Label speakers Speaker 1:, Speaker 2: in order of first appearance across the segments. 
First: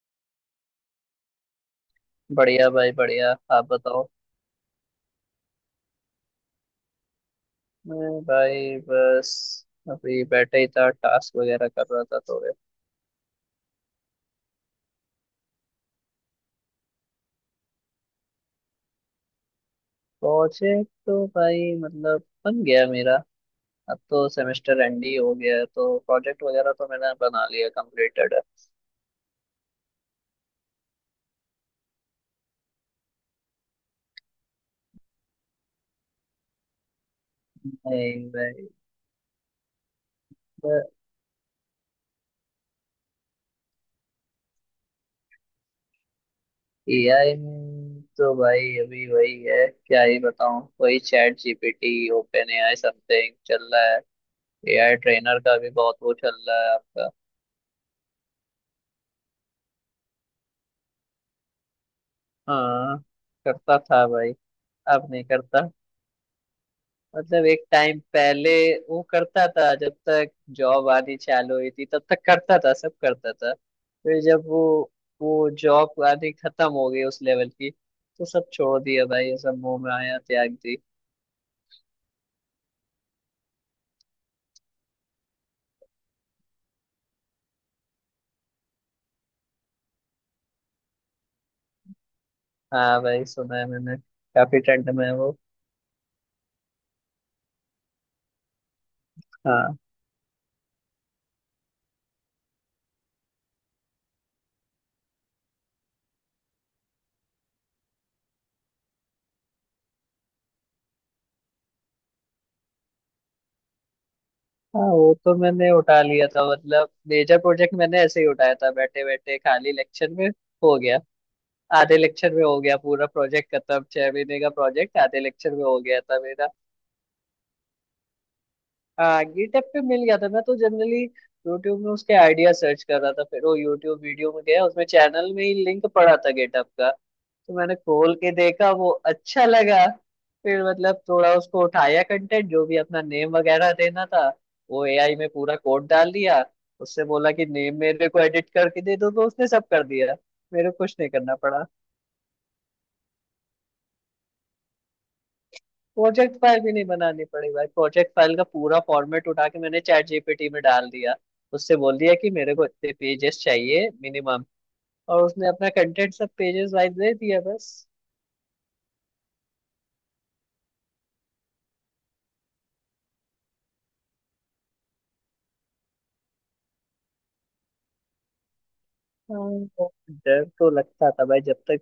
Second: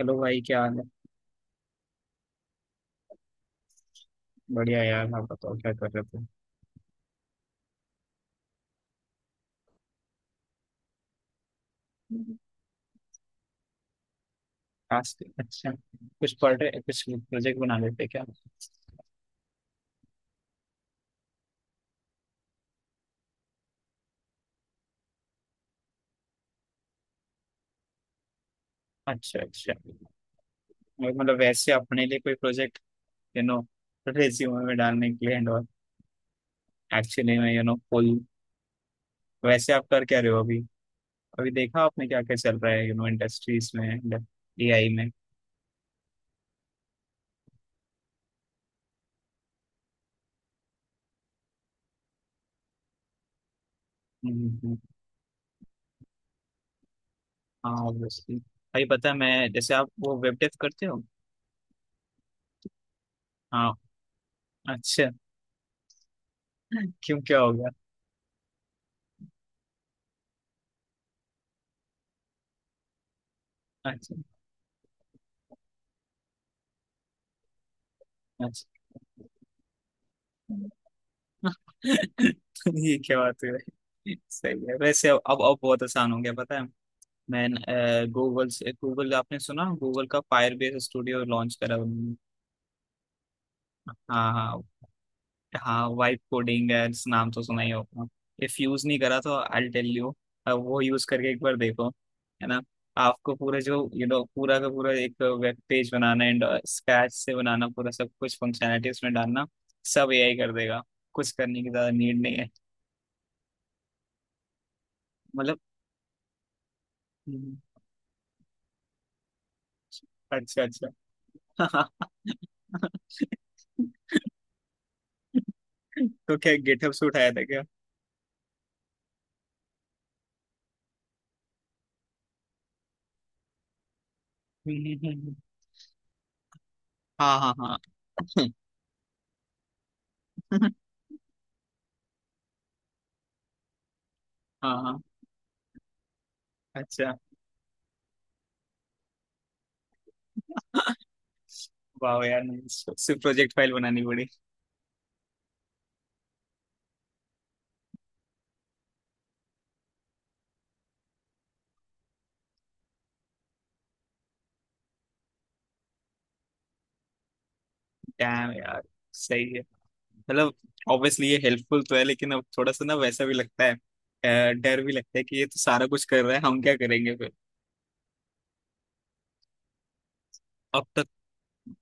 Speaker 1: Hello भाई, क्या हाल है।
Speaker 2: बढ़िया भाई, बढ़िया। आप बताओ।
Speaker 1: बढ़िया यार, आप बताओ क्या कर रहे थे।
Speaker 2: मैं भाई बस अभी बैठे ही था, टास्क वगैरह कर रहा था
Speaker 1: हम्म।
Speaker 2: थोड़े।
Speaker 1: आज तो, अच्छा, कुछ पढ़ रहे, कुछ प्रोजेक्ट बना लेते क्या।
Speaker 2: प्रोजेक्ट तो भाई मतलब बन गया मेरा। अब तो सेमेस्टर एंड ही हो गया है, तो प्रोजेक्ट वगैरह तो मैंने बना लिया, कंप्लीटेड है।
Speaker 1: अच्छा, अच्छा। और मतलब वैसे अपने लिए कोई प्रोजेक्ट, यू नो, रेज्यूमे में डालने के लिए एंड और एक्चुअली में यू नो फुल।
Speaker 2: नहीं भाई।
Speaker 1: वैसे आप कर क्या रहे हो अभी। अभी देखा आपने क्या क्या चल रहा है, यू नो इंडस्ट्रीज में एंड एआई में।
Speaker 2: एआई में तो भाई अभी वही है, क्या ही बताऊं, वही ChatGPT, OpenAI something चल रहा है।
Speaker 1: हम्म।
Speaker 2: एआई ट्रेनर का भी बहुत वो चल रहा है आपका।
Speaker 1: हाँ, ऑब्वियसली भाई, पता है मैं जैसे आप वो वेब डेव करते हो।
Speaker 2: हाँ,
Speaker 1: हाँ।
Speaker 2: करता था भाई।
Speaker 1: अच्छा।
Speaker 2: अब नहीं करता।
Speaker 1: क्यों, क्या
Speaker 2: मतलब
Speaker 1: हो
Speaker 2: एक
Speaker 1: गया।
Speaker 2: टाइम पहले वो करता था, जब तक जॉब आनी चालू हुई थी तब तक करता था, सब करता था।
Speaker 1: अच्छा,
Speaker 2: फिर जब वो जॉब आनी खत्म हो गई उस लेवल की, तो सब छोड़ दिया भाई,
Speaker 1: अच्छा।
Speaker 2: ये सब मुंह में आया त्याग दी।
Speaker 1: ये क्या बात है। सही है वैसे। अब बहुत आसान हो गया, पता है। मैं गूगल से, गूगल आपने सुना, गूगल का फायर बेस स्टूडियो लॉन्च करा उन्होंने।
Speaker 2: हाँ भाई, सुना है मैंने।
Speaker 1: हाँ,
Speaker 2: काफी
Speaker 1: हाँ,
Speaker 2: ठंड में है वो।
Speaker 1: हाँ। वाइब कोडिंग एड्स नाम तो सुना ही होगा। इफ यूज नहीं करा तो आई
Speaker 2: हाँ।
Speaker 1: टेल यू, वो यूज करके एक बार देखो, है ना। आपको पूरे जो यू नो पूरा का पूरा एक वेब पेज बनाना एंड स्क्रैच से बनाना, पूरा सब कुछ फंक्शनैलिटी उसमें डालना, सब एआई कर देगा। कुछ करने की ज्यादा नीड नहीं है।
Speaker 2: हाँ, वो तो
Speaker 1: मतलब,
Speaker 2: मैंने उठा लिया था। मतलब मेजर प्रोजेक्ट मैंने ऐसे ही उठाया था, बैठे बैठे खाली लेक्चर में
Speaker 1: अच्छा,
Speaker 2: हो
Speaker 1: अच्छा।
Speaker 2: गया। आधे लेक्चर में हो गया पूरा प्रोजेक्ट खत्म। 6 महीने का प्रोजेक्ट आधे लेक्चर में हो गया था
Speaker 1: तो
Speaker 2: मेरा।
Speaker 1: क्या गेटअप से उठाया था क्या।
Speaker 2: हाँ, गिटहब पे मिल गया था। मैं तो जनरली यूट्यूब में उसके आइडिया सर्च कर रहा था, फिर वो यूट्यूब वीडियो में गया, उसमें चैनल में ही लिंक पड़ा था गिटहब का।
Speaker 1: हाँ,
Speaker 2: तो
Speaker 1: हाँ,
Speaker 2: मैंने खोल के
Speaker 1: हाँ।
Speaker 2: देखा, वो अच्छा लगा। फिर मतलब थोड़ा उसको उठाया, कंटेंट जो भी अपना नेम वगैरह देना था
Speaker 1: हाँ,
Speaker 2: वो
Speaker 1: हाँ।
Speaker 2: एआई में पूरा कोड डाल दिया। उससे
Speaker 1: अच्छा।
Speaker 2: बोला कि नेम मेरे को एडिट करके दे दो, तो उसने सब कर दिया। मेरे को कुछ नहीं करना पड़ा।
Speaker 1: वाह यार। नहीं, सिर्फ प्रोजेक्ट फाइल बनानी पड़ी।
Speaker 2: प्रोजेक्ट फाइल भी नहीं बनानी पड़ी भाई। प्रोजेक्ट फाइल का पूरा फॉर्मेट उठा के मैंने चैट जीपीटी में डाल दिया। उससे बोल दिया कि मेरे को इतने पेजेस चाहिए मिनिमम, और उसने अपना कंटेंट सब पेजेस वाइज दे दिया बस।
Speaker 1: डैम यार, सही है। मतलब, ऑब्वियसली ये हेल्पफुल तो है, लेकिन अब थोड़ा सा ना वैसा भी लगता है, डर भी लगता है कि ये तो सारा कुछ कर रहा है, हम क्या करेंगे फिर।
Speaker 2: हाँ, डर तो
Speaker 1: अब तक।
Speaker 2: लगता था भाई, जब तक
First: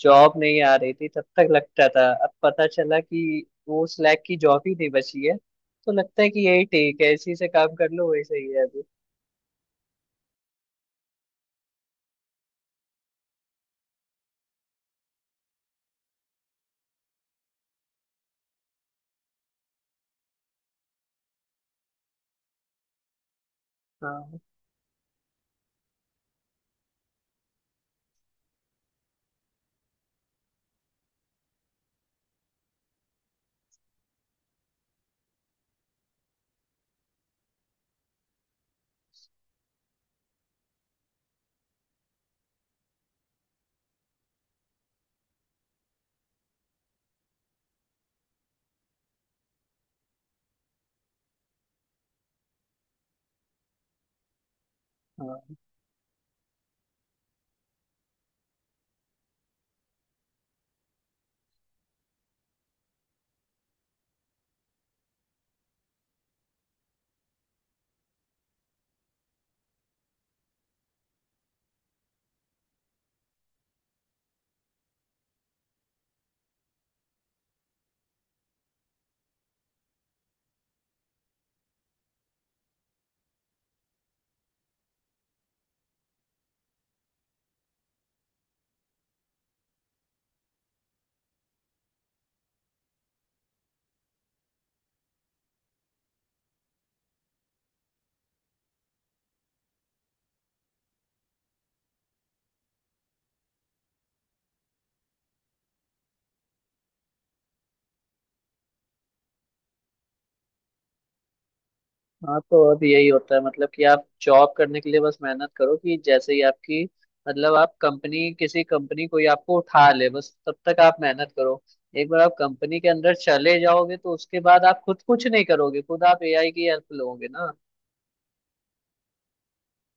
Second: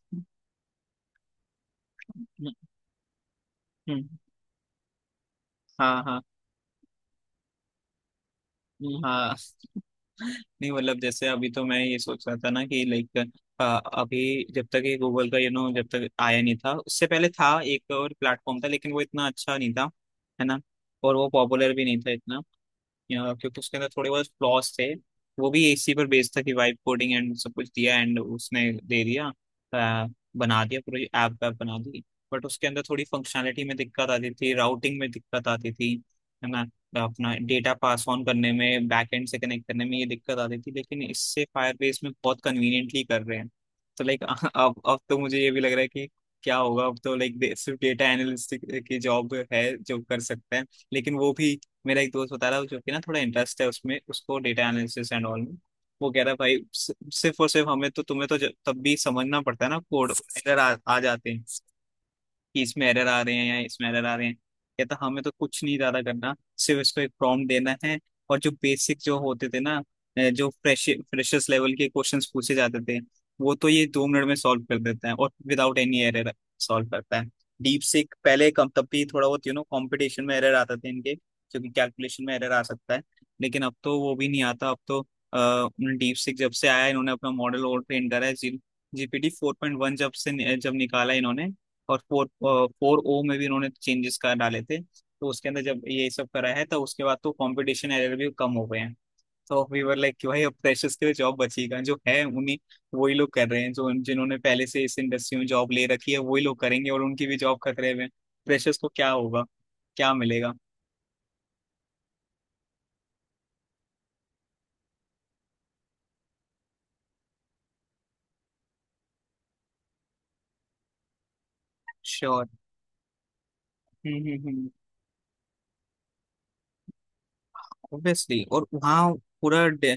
Speaker 2: जॉब नहीं आ रही थी तब तक लगता था। अब
Speaker 1: हम्म,
Speaker 2: पता चला कि वो
Speaker 1: हम्म।
Speaker 2: स्लैक की जॉब ही नहीं बची है, तो
Speaker 1: हाँ, हाँ।
Speaker 2: लगता है कि यही ठीक है, इसी से काम कर लो, वही सही है अभी।
Speaker 1: हाँ। नहीं, मतलब जैसे अभी तो मैं ये सोच रहा था ना, कि लाइक अभी जब तक ये गूगल का यू नो जब तक आया नहीं था, उससे पहले था एक और प्लेटफॉर्म था, लेकिन वो इतना अच्छा नहीं था, है ना। और वो पॉपुलर भी नहीं था इतना, या क्योंकि उसके अंदर थोड़े बहुत
Speaker 2: हाँ,
Speaker 1: फ्लॉज थे। वो भी इसी पर बेस्ड था कि वाइब कोडिंग एंड सब कुछ दिया, एंड उसने दे दिया, अ, बना दिया, पूरी ऐप वैप बना दी। बट उसके अंदर थोड़ी फंक्शनैलिटी में दिक्कत आती थी, राउटिंग में दिक्कत आती थी, है ना। अपना डेटा पास ऑन करने में, बैकएंड से कनेक्ट करने में ये दिक्कत आती थी, लेकिन इससे फायरबेस में बहुत कन्वीनियंटली कर रहे हैं। तो लाइक अब तो मुझे ये भी लग रहा है कि क्या होगा अब। तो लाइक सिर्फ डेटा एनालिस्ट की जॉब है जो कर सकते हैं, लेकिन वो भी, मेरा एक दोस्त बता रहा है जो कि ना थोड़ा इंटरेस्ट है उसमें, उसको डेटा एनालिसिस एंड ऑल
Speaker 2: हाँ।
Speaker 1: में। वो कह रहा है, भाई सिर्फ और सिर्फ हमें तो, तुम्हें तो तब भी समझना पड़ता है ना कोड, एरर आ जाते हैं कि इसमें एरर आ रहे हैं या इसमें एरर आ रहे हैं। कहता हमें तो कुछ नहीं ज्यादा करना, सिर्फ इसको एक प्रॉम्प्ट देना है। और जो बेसिक जो होते थे ना, जो फ्रेशर्स लेवल के क्वेश्चंस पूछे जाते थे, वो तो ये 2 मिनट में सॉल्व कर देता है, और विदाउट एनी एरर सॉल्व करता है। डीप सीक पहले कम, तब भी थोड़ा बहुत यू नो कॉम्पिटिशन में एरर आते थे इनके, क्योंकि कैलकुलेशन में एरर आ सकता है, लेकिन अब तो वो भी नहीं आता। अब तो डीप सीक जब से आया, इन्होंने अपना मॉडल और ट्रेन करा है। जी, जीपीटी 4.1 जब से जब निकाला इन्होंने, और फोर 4o में भी इन्होंने चेंजेस कर डाले थे, तो उसके अंदर जब ये सब करा है, तो उसके बाद तो कंपटीशन एरर भी कम हो गए हैं। तो वी वर लाइक कि भाई अब फ्रेशर्स के लिए जॉब बचेगा जो है उन्हीं, वही लोग कर रहे हैं जो जिन्होंने पहले से इस इंडस्ट्री में जॉब ले रखी है वही लोग करेंगे, और उनकी भी जॉब खतरे में, फ्रेशर्स को क्या होगा, क्या मिलेगा।
Speaker 2: हाँ, तो अब यही होता है। मतलब कि आप जॉब करने के लिए बस मेहनत करो, कि जैसे ही आपकी, मतलब आप कंपनी किसी कंपनी कोई आपको उठा ले, बस तब तक आप मेहनत करो। एक बार आप
Speaker 1: श्योर,
Speaker 2: कंपनी के अंदर चले जाओगे तो उसके बाद आप खुद कुछ नहीं करोगे, खुद आप एआई की हेल्प लोगे ना।
Speaker 1: ऑब्वियसली। और वहाँ पूरा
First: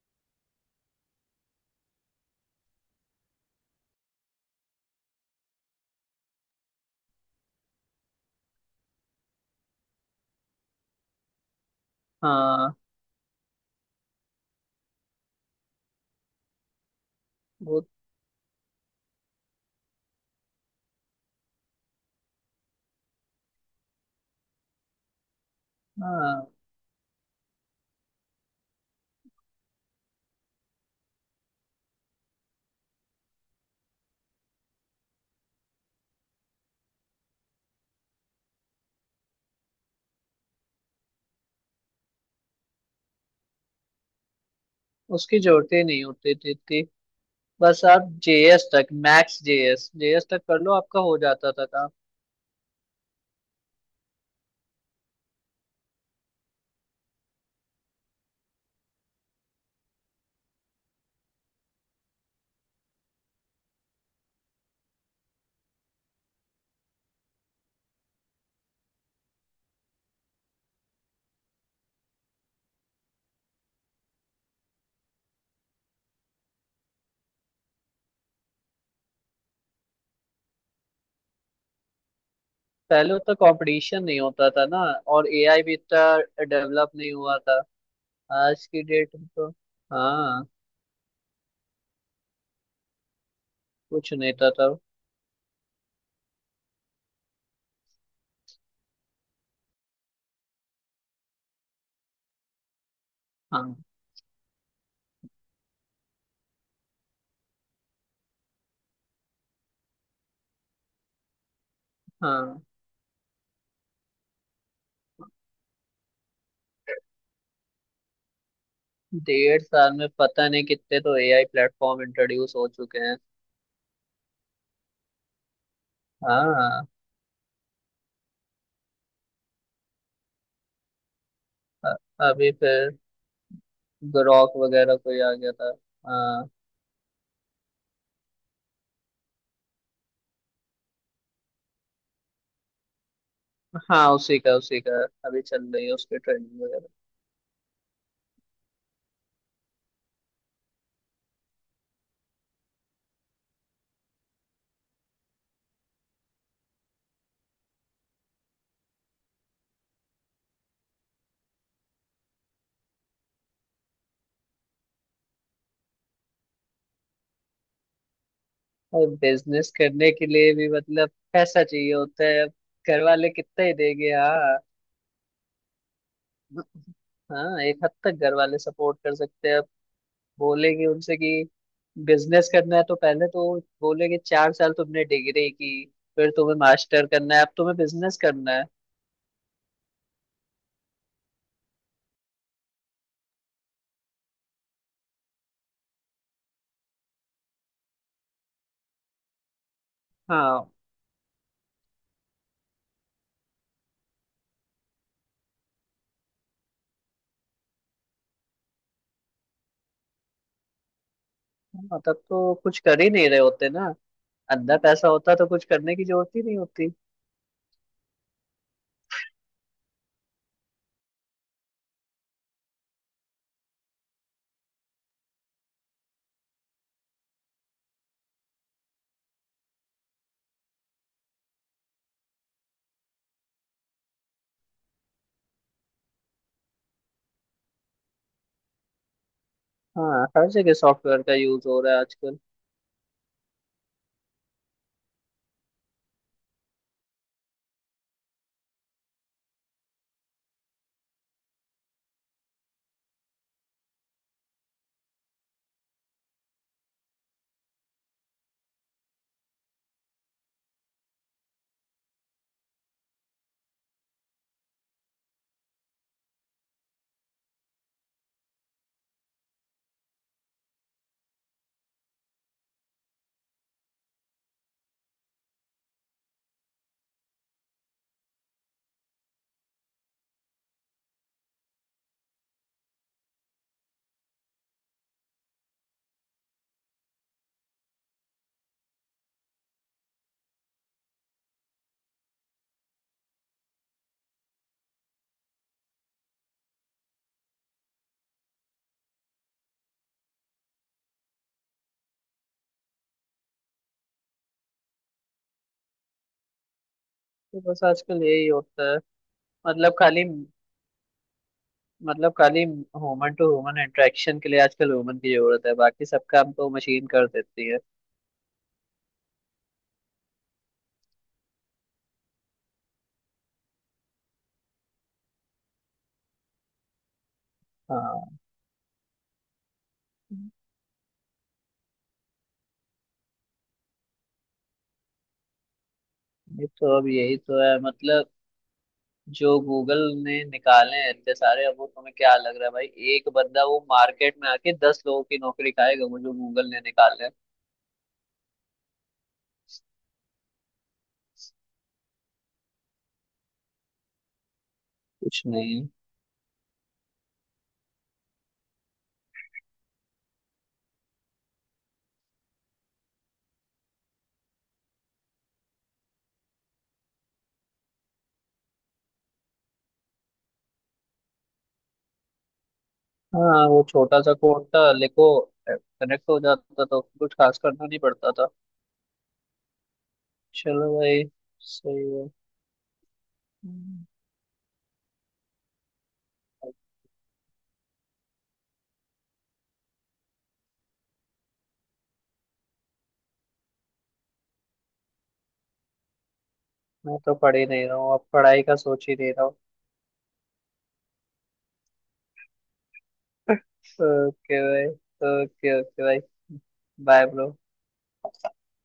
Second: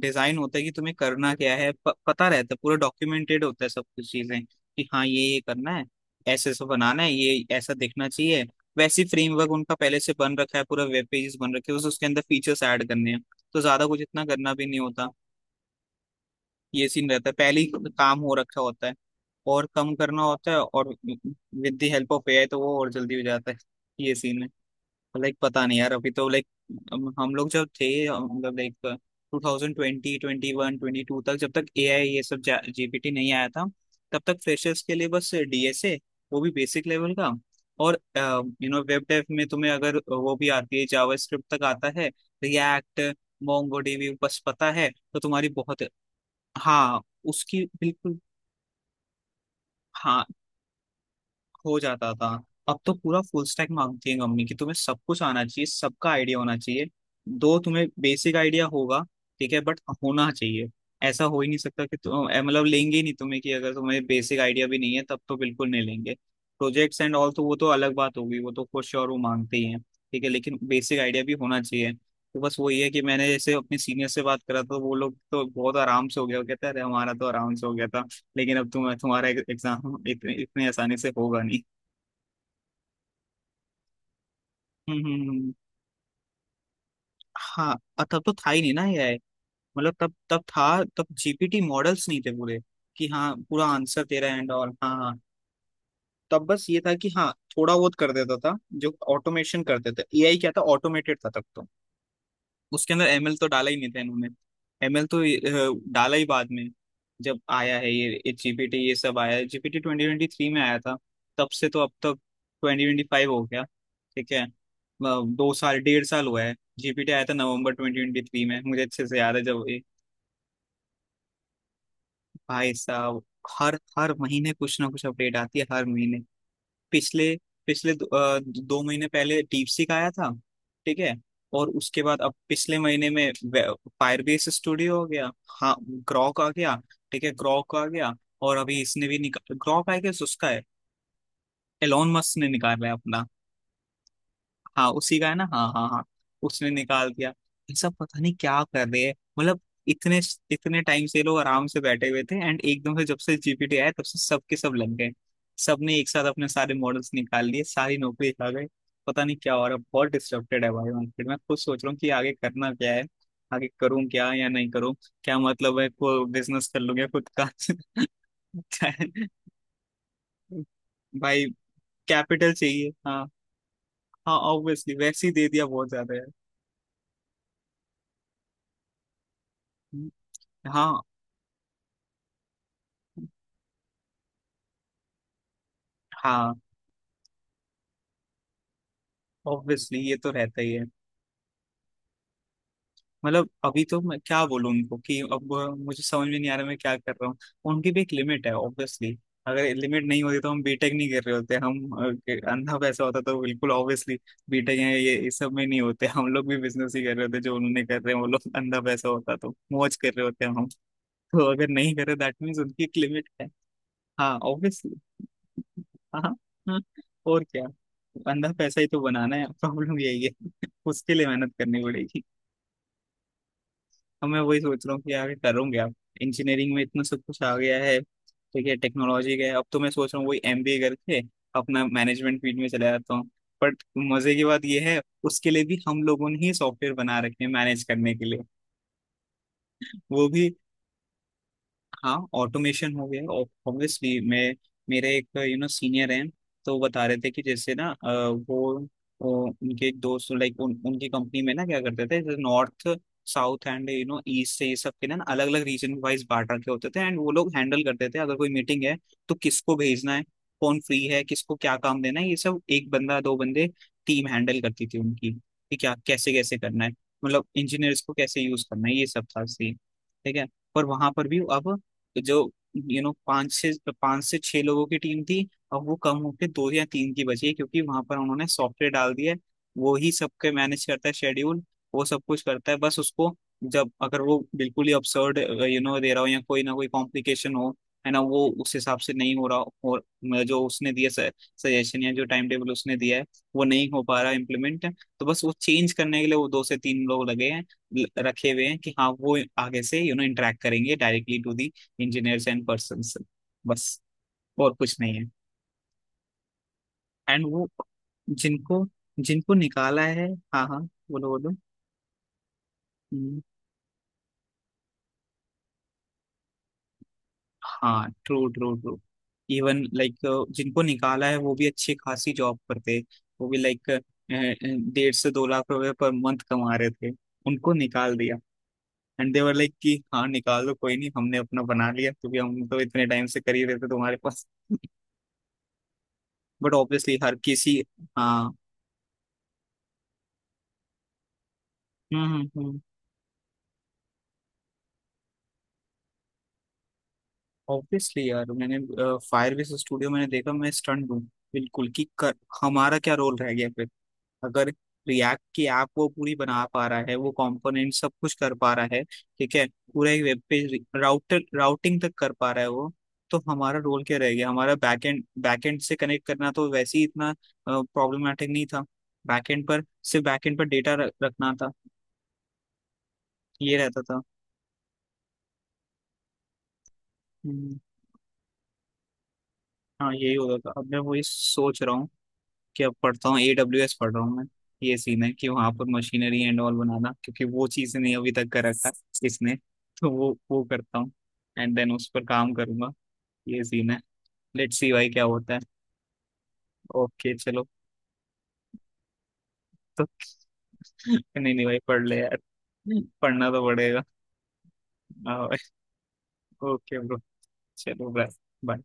Speaker 1: डिजाइन होता है कि तुम्हें करना क्या है, पता रहता है, पूरा डॉक्यूमेंटेड होता है सब कुछ चीजें, कि हाँ ये करना है, ऐसे ऐसे बनाना है, ये ऐसा दिखना चाहिए, वैसी फ्रेमवर्क उनका पहले से बन रखा है, पूरा वेब पेजेस बन रखे हैं, बस उसके अंदर फीचर्स
Speaker 2: हाँ।
Speaker 1: ऐड करने हैं। तो ज्यादा कुछ इतना करना भी नहीं होता, ये सीन रहता है पहले ही
Speaker 2: वो
Speaker 1: काम हो रखा होता है, और कम करना होता है, और with the help of AI तो वो और जल्दी हो जाता है। ये सीन है। लाइक पता नहीं यार, अभी तो लाइक
Speaker 2: हाँ,
Speaker 1: हम लोग जब थे, मतलब लाइक 2020, 2021, 2022 तक, जब तक एआई ये सब जीपीटी नहीं आया था, तब तक फ्रेशर्स के लिए बस डीएसए, वो भी बेसिक लेवल का, और यू नो वेब डेव में तुम्हें अगर वो भी आती है जावास्क्रिप्ट तक आता है रिएक्ट मोंगोडीबी बस पता है तो
Speaker 2: उसकी
Speaker 1: तुम्हारी
Speaker 2: जरूरत
Speaker 1: बहुत।
Speaker 2: ही नहीं होती थी इतनी।
Speaker 1: हाँ, उसकी
Speaker 2: बस आप
Speaker 1: बिल्कुल।
Speaker 2: जेएस तक, मैक्स जेएस
Speaker 1: हाँ,
Speaker 2: जेएस तक कर लो, आपका हो जाता था
Speaker 1: हो
Speaker 2: काम।
Speaker 1: जाता था। अब तो पूरा फुल स्टैक मांगती है मम्मी कि तुम्हें सब कुछ आना चाहिए, सबका आइडिया होना चाहिए। दो तुम्हें बेसिक आइडिया होगा, ठीक है, बट होना चाहिए। ऐसा हो ही नहीं सकता कि तुम, मतलब लेंगे ही नहीं तुम्हें, कि अगर तुम्हें बेसिक आइडिया भी नहीं है तब तो बिल्कुल नहीं लेंगे। प्रोजेक्ट्स एंड ऑल तो वो तो अलग बात होगी, वो तो खुश और वो मांगते ही हैं, ठीक है, लेकिन बेसिक आइडिया भी होना चाहिए। तो बस वही है, कि मैंने जैसे अपने सीनियर से बात करा तो वो लोग तो बहुत आराम से हो गया, वो कहते हैं अरे हमारा तो आराम से हो गया था, लेकिन अब तुम, तुम्हारा एग्जाम इतने आसानी से होगा नहीं।
Speaker 2: पहले उतना कंपटीशन नहीं होता था ना,
Speaker 1: हम्म,
Speaker 2: और एआई भी इतना डेवलप नहीं हुआ था।
Speaker 1: हाँ, और तब तो था ही
Speaker 2: आज
Speaker 1: नहीं
Speaker 2: की
Speaker 1: ना
Speaker 2: डेट
Speaker 1: एआई।
Speaker 2: में तो
Speaker 1: मतलब तब तब
Speaker 2: हाँ,
Speaker 1: था, तब जीपीटी मॉडल्स नहीं थे पूरे कि हाँ पूरा आंसर
Speaker 2: कुछ
Speaker 1: दे रहा
Speaker 2: नहीं
Speaker 1: है
Speaker 2: था
Speaker 1: एंड ऑल।
Speaker 2: तब।
Speaker 1: हाँ, हाँ। तब बस ये था कि हाँ थोड़ा बहुत कर देता था, जो ऑटोमेशन करते थे, एआई क्या था, ऑटोमेटेड था तब तो। उसके अंदर एमएल तो डाला
Speaker 2: हाँ,
Speaker 1: ही नहीं था इन्होंने। एमएल तो डाला ही बाद में, जब आया है ये जीपीटी, ये सब आया है, जीपीटी 2023 में आया था। तब से तो अब तक
Speaker 2: हाँ।
Speaker 1: 2025 हो गया। ठीक है। 2 साल, 1.5 साल हुआ है, जीपीटी आया था नवंबर 2023 में, मुझे अच्छे से याद है
Speaker 2: डेढ़
Speaker 1: जब ये-
Speaker 2: साल में पता नहीं कितने तो एआई प्लेटफॉर्म इंट्रोड्यूस हो
Speaker 1: भाई
Speaker 2: चुके हैं।
Speaker 1: साहब, हर हर महीने कुछ ना कुछ अपडेट आती है, हर महीने।
Speaker 2: हाँ।
Speaker 1: पिछले पिछले दो, अ, 2 महीने पहले डीपसीक आया था, ठीक है। और
Speaker 2: अ-
Speaker 1: उसके बाद अब
Speaker 2: अभी
Speaker 1: पिछले
Speaker 2: फिर
Speaker 1: महीने में फायरबेस
Speaker 2: ग्रॉक
Speaker 1: स्टूडियो
Speaker 2: वगैरह
Speaker 1: हो
Speaker 2: कोई
Speaker 1: गया।
Speaker 2: आ गया था।
Speaker 1: हाँ, ग्रॉक आ
Speaker 2: हाँ।
Speaker 1: गया। ठीक है, ग्रॉक आ गया। और अभी इसने भी निकाल ग्रॉक आएगा उसका है, एलोन मस्क ने निकाला है अपना।
Speaker 2: हाँ, उसी का, उसी
Speaker 1: हाँ
Speaker 2: का।
Speaker 1: उसी का है
Speaker 2: अभी
Speaker 1: ना,
Speaker 2: चल
Speaker 1: हाँ,
Speaker 2: रही
Speaker 1: हाँ,
Speaker 2: है
Speaker 1: हाँ।
Speaker 2: उसकी ट्रेनिंग
Speaker 1: उसने
Speaker 2: वगैरह।
Speaker 1: निकाल दिया। ये सब पता नहीं क्या कर रहे हैं, मतलब इतने, इतने टाइम से ये लोग आराम से बैठे हुए थे, एंड एकदम से जब से जीपीटी आया तब से सबके सब लग गए, सबने एक साथ अपने सारे मॉडल्स निकाल लिए, सारी नौकरी खा गए। पता नहीं क्या हो रहा है। बहुत डिस्टर्बेड है भाई मार्केट। मैं खुद सोच रहा हूँ कि आगे करना क्या है, आगे करूँ क्या या नहीं करूँ, क्या मतलब है, को बिजनेस कर लूँ या खुद का।
Speaker 2: और बिजनेस करने के लिए भी मतलब
Speaker 1: भाई,
Speaker 2: पैसा चाहिए होता है अब।
Speaker 1: कैपिटल चाहिए,
Speaker 2: घर
Speaker 1: हाँ।
Speaker 2: वाले कितना ही देंगे।
Speaker 1: हाँ,
Speaker 2: हाँ।
Speaker 1: ऑब्वियसली वैसे ही दे दिया बहुत ज्यादा
Speaker 2: हाँ, एक हद तक घर वाले सपोर्ट कर सकते हैं।
Speaker 1: है।
Speaker 2: बोलेंगे
Speaker 1: हाँ,
Speaker 2: उनसे कि बिजनेस करना है, तो पहले तो बोलेंगे 4 साल तुमने डिग्री की, फिर तुम्हें
Speaker 1: हाँ,
Speaker 2: मास्टर करना है, अब तुम्हें बिजनेस करना है।
Speaker 1: ऑब्वियसली ये तो रहता ही है। मतलब अभी तो मैं क्या बोलूँ उनको कि अब मुझे समझ में नहीं आ रहा मैं क्या कर रहा हूँ। उनकी भी एक लिमिट है, ऑब्वियसली। अगर लिमिट नहीं होती तो हम
Speaker 2: हाँ,
Speaker 1: बीटेक नहीं कर रहे होते, हम अंधा पैसा होता तो बिल्कुल ऑब्वियसली बीटेक है ये, इस सब में नहीं होते हम लोग भी, बिजनेस ही कर रहे होते जो उन्होंने कर रहे हैं वो लोग, अंधा पैसा होता तो मौज कर रहे होते हैं हम। तो अगर नहीं
Speaker 2: हाँ,
Speaker 1: करे
Speaker 2: तब
Speaker 1: दैट
Speaker 2: तो
Speaker 1: मीन्स
Speaker 2: कुछ
Speaker 1: उनकी एक
Speaker 2: कर ही
Speaker 1: लिमिट
Speaker 2: नहीं रहे
Speaker 1: है।
Speaker 2: होते ना।
Speaker 1: हाँ,
Speaker 2: अंदर
Speaker 1: ऑब्वियसली।
Speaker 2: पैसा होता तो कुछ करने की
Speaker 1: हाँ,
Speaker 2: जरूरत ही नहीं
Speaker 1: हाँ,
Speaker 2: होती।
Speaker 1: और क्या। बंदा पैसा ही तो बनाना है, प्रॉब्लम यही है। उसके लिए मेहनत करनी पड़ेगी। अब मैं वही सोच रहा हूँ कि आगे करूँगा आप, इंजीनियरिंग में इतना सब कुछ आ गया है, ठीक है, टेक्नोलॉजी का है, अब तो मैं सोच रहा हूँ वही एमबीए करके अपना मैनेजमेंट फील्ड में चला जाता हूँ, बट मजे की बात यह है, उसके लिए भी हम लोगों ने ही सॉफ्टवेयर बना रखे हैं मैनेज करने के लिए।
Speaker 2: हाँ,
Speaker 1: वो
Speaker 2: हर
Speaker 1: भी,
Speaker 2: जगह सॉफ्टवेयर का यूज हो रहा है
Speaker 1: हाँ,
Speaker 2: आजकल।
Speaker 1: ऑटोमेशन हो गया, ऑब्वियसली। मैं मेरे एक यू नो सीनियर हैं, तो वो बता रहे थे कि जैसे ना, वो, वो उनके एक दोस्त लाइक उनकी कंपनी में ना क्या करते थे, जैसे north, south and you know east से ये सब के ना, अलग अलग रीजन वाइज बांट रखे होते थे, एंड वो लोग हैंडल करते थे अगर कोई मीटिंग है तो किसको भेजना है, कौन फ्री है, किसको क्या काम देना है, ये सब एक बंदा, दो बंदे, टीम हैंडल करती थी उनकी, कि क्या कैसे कैसे करना है, मतलब इंजीनियर्स को कैसे यूज करना है, ये सब था सीन, ठीक है। पर वहां पर भी अब, तो जो यू नो पांच से, छह लोगों की टीम थी, और वो कम होकर 2 या 3 की बची है, क्योंकि वहां पर उन्होंने सॉफ्टवेयर डाल दिया है, वो ही सबके मैनेज करता है शेड्यूल, वो सब कुछ करता है, बस उसको जब अगर वो बिल्कुल ही अपसर्ड यू नो दे रहा हो या कोई ना कोई कॉम्प्लिकेशन हो, है ना, वो उस हिसाब से नहीं हो रहा हो, और जो उसने दिया सजेशन या जो टाइम टेबल उसने दिया है, वो नहीं हो पा रहा इम्प्लीमेंट, तो बस वो चेंज करने के लिए वो 2 से 3 लोग लगे हैं, रखे हुए हैं कि हाँ वो आगे से यू नो इंटरेक्ट करेंगे directly to the engineers and persons, बस, और कुछ नहीं है। एंड
Speaker 2: तो
Speaker 1: वो
Speaker 2: बस आजकल यही
Speaker 1: जिनको
Speaker 2: होता है।
Speaker 1: जिनको
Speaker 2: मतलब
Speaker 1: निकाला
Speaker 2: खाली
Speaker 1: है। हाँ, हाँ, बोलो, बोलो।
Speaker 2: मतलब खाली human
Speaker 1: hmm,
Speaker 2: to human interaction के लिए आजकल ह्यूमन की जरूरत है, बाकी सब काम तो मशीन कर देती है।
Speaker 1: हाँ, true, true, true. Even like जिनको निकाला है वो भी अच्छी खासी जॉब करते, वो भी लाइक 1.5 से 2 लाख रुपए पर मंथ कमा रहे थे, उनको निकाल दिया,
Speaker 2: हाँ,
Speaker 1: एंड दे वर लाइक कि हाँ निकाल दो, कोई नहीं, हमने अपना बना लिया, क्योंकि हम तो इतने टाइम से कर ही रहे थे तुम्हारे पास।
Speaker 2: ये
Speaker 1: बट
Speaker 2: तो अब
Speaker 1: ऑब्वियसली हर
Speaker 2: यही तो
Speaker 1: किसी,
Speaker 2: है मतलब।
Speaker 1: हाँ।
Speaker 2: जो गूगल ने निकाले हैं इतने सारे, अब वो तुम्हें
Speaker 1: हम्म,
Speaker 2: क्या
Speaker 1: हम्म,
Speaker 2: लग रहा है भाई, एक बंदा वो मार्केट में आके 10 लोगों की नौकरी खाएगा, वो जो गूगल ने निकाले हैं।
Speaker 1: ऑब्वियसली यार, मैंने फायर विस स्टूडियो मैंने देखा, मैं स्टंट हूँ बिल्कुल, कि हमारा क्या रोल रह गया फिर, अगर रिएक्ट
Speaker 2: कुछ
Speaker 1: की
Speaker 2: नहीं
Speaker 1: ऐप
Speaker 2: है।
Speaker 1: वो पूरी बना पा रहा है, वो कंपोनेंट सब कुछ कर पा रहा है, ठीक है, पूरा एक वेब पेज राउटर राउटिंग तक कर पा रहा है वो, तो हमारा रोल क्या रह गया, हमारा बैकएंड, बैकएंड से कनेक्ट करना तो वैसे ही इतना प्रॉब्लमेटिक नहीं था, बैकएंड पर, सिर्फ बैकएंड पर डेटा रखना था,
Speaker 2: हाँ,
Speaker 1: ये
Speaker 2: वो
Speaker 1: रहता था।
Speaker 2: छोटा सा कोड था, लिखो, कनेक्ट हो जाता था, कुछ खास
Speaker 1: हम्म,
Speaker 2: करना नहीं पड़ता था।
Speaker 1: हाँ यही होता था।
Speaker 2: चलो
Speaker 1: अब मैं वही
Speaker 2: भाई,
Speaker 1: सोच रहा हूँ
Speaker 2: सही है।
Speaker 1: क्या पढ़ता हूँ, AWS
Speaker 2: हम्म।
Speaker 1: पढ़ रहा हूँ मैं, ये सीन है कि वहां पर मशीनरी एंड ऑल बनाना, क्योंकि वो चीज नहीं अभी तक कर रखा इसने, तो वो करता हूँ, एंड देन उस पर काम करूंगा, ये सीन है, लेट्स सी भाई क्या होता है।
Speaker 2: मैं
Speaker 1: ओके
Speaker 2: तो पढ़ ही
Speaker 1: चलो
Speaker 2: नहीं रहा हूँ, अब पढ़ाई का सोच ही नहीं रहा हूँ।
Speaker 1: तो। नहीं, नहीं भाई, पढ़ ले यार, पढ़ना तो पड़ेगा।
Speaker 2: ओके भाई। ओके ओके भाई।
Speaker 1: Okay bro.
Speaker 2: Bye bro.
Speaker 1: चलो ब्रो।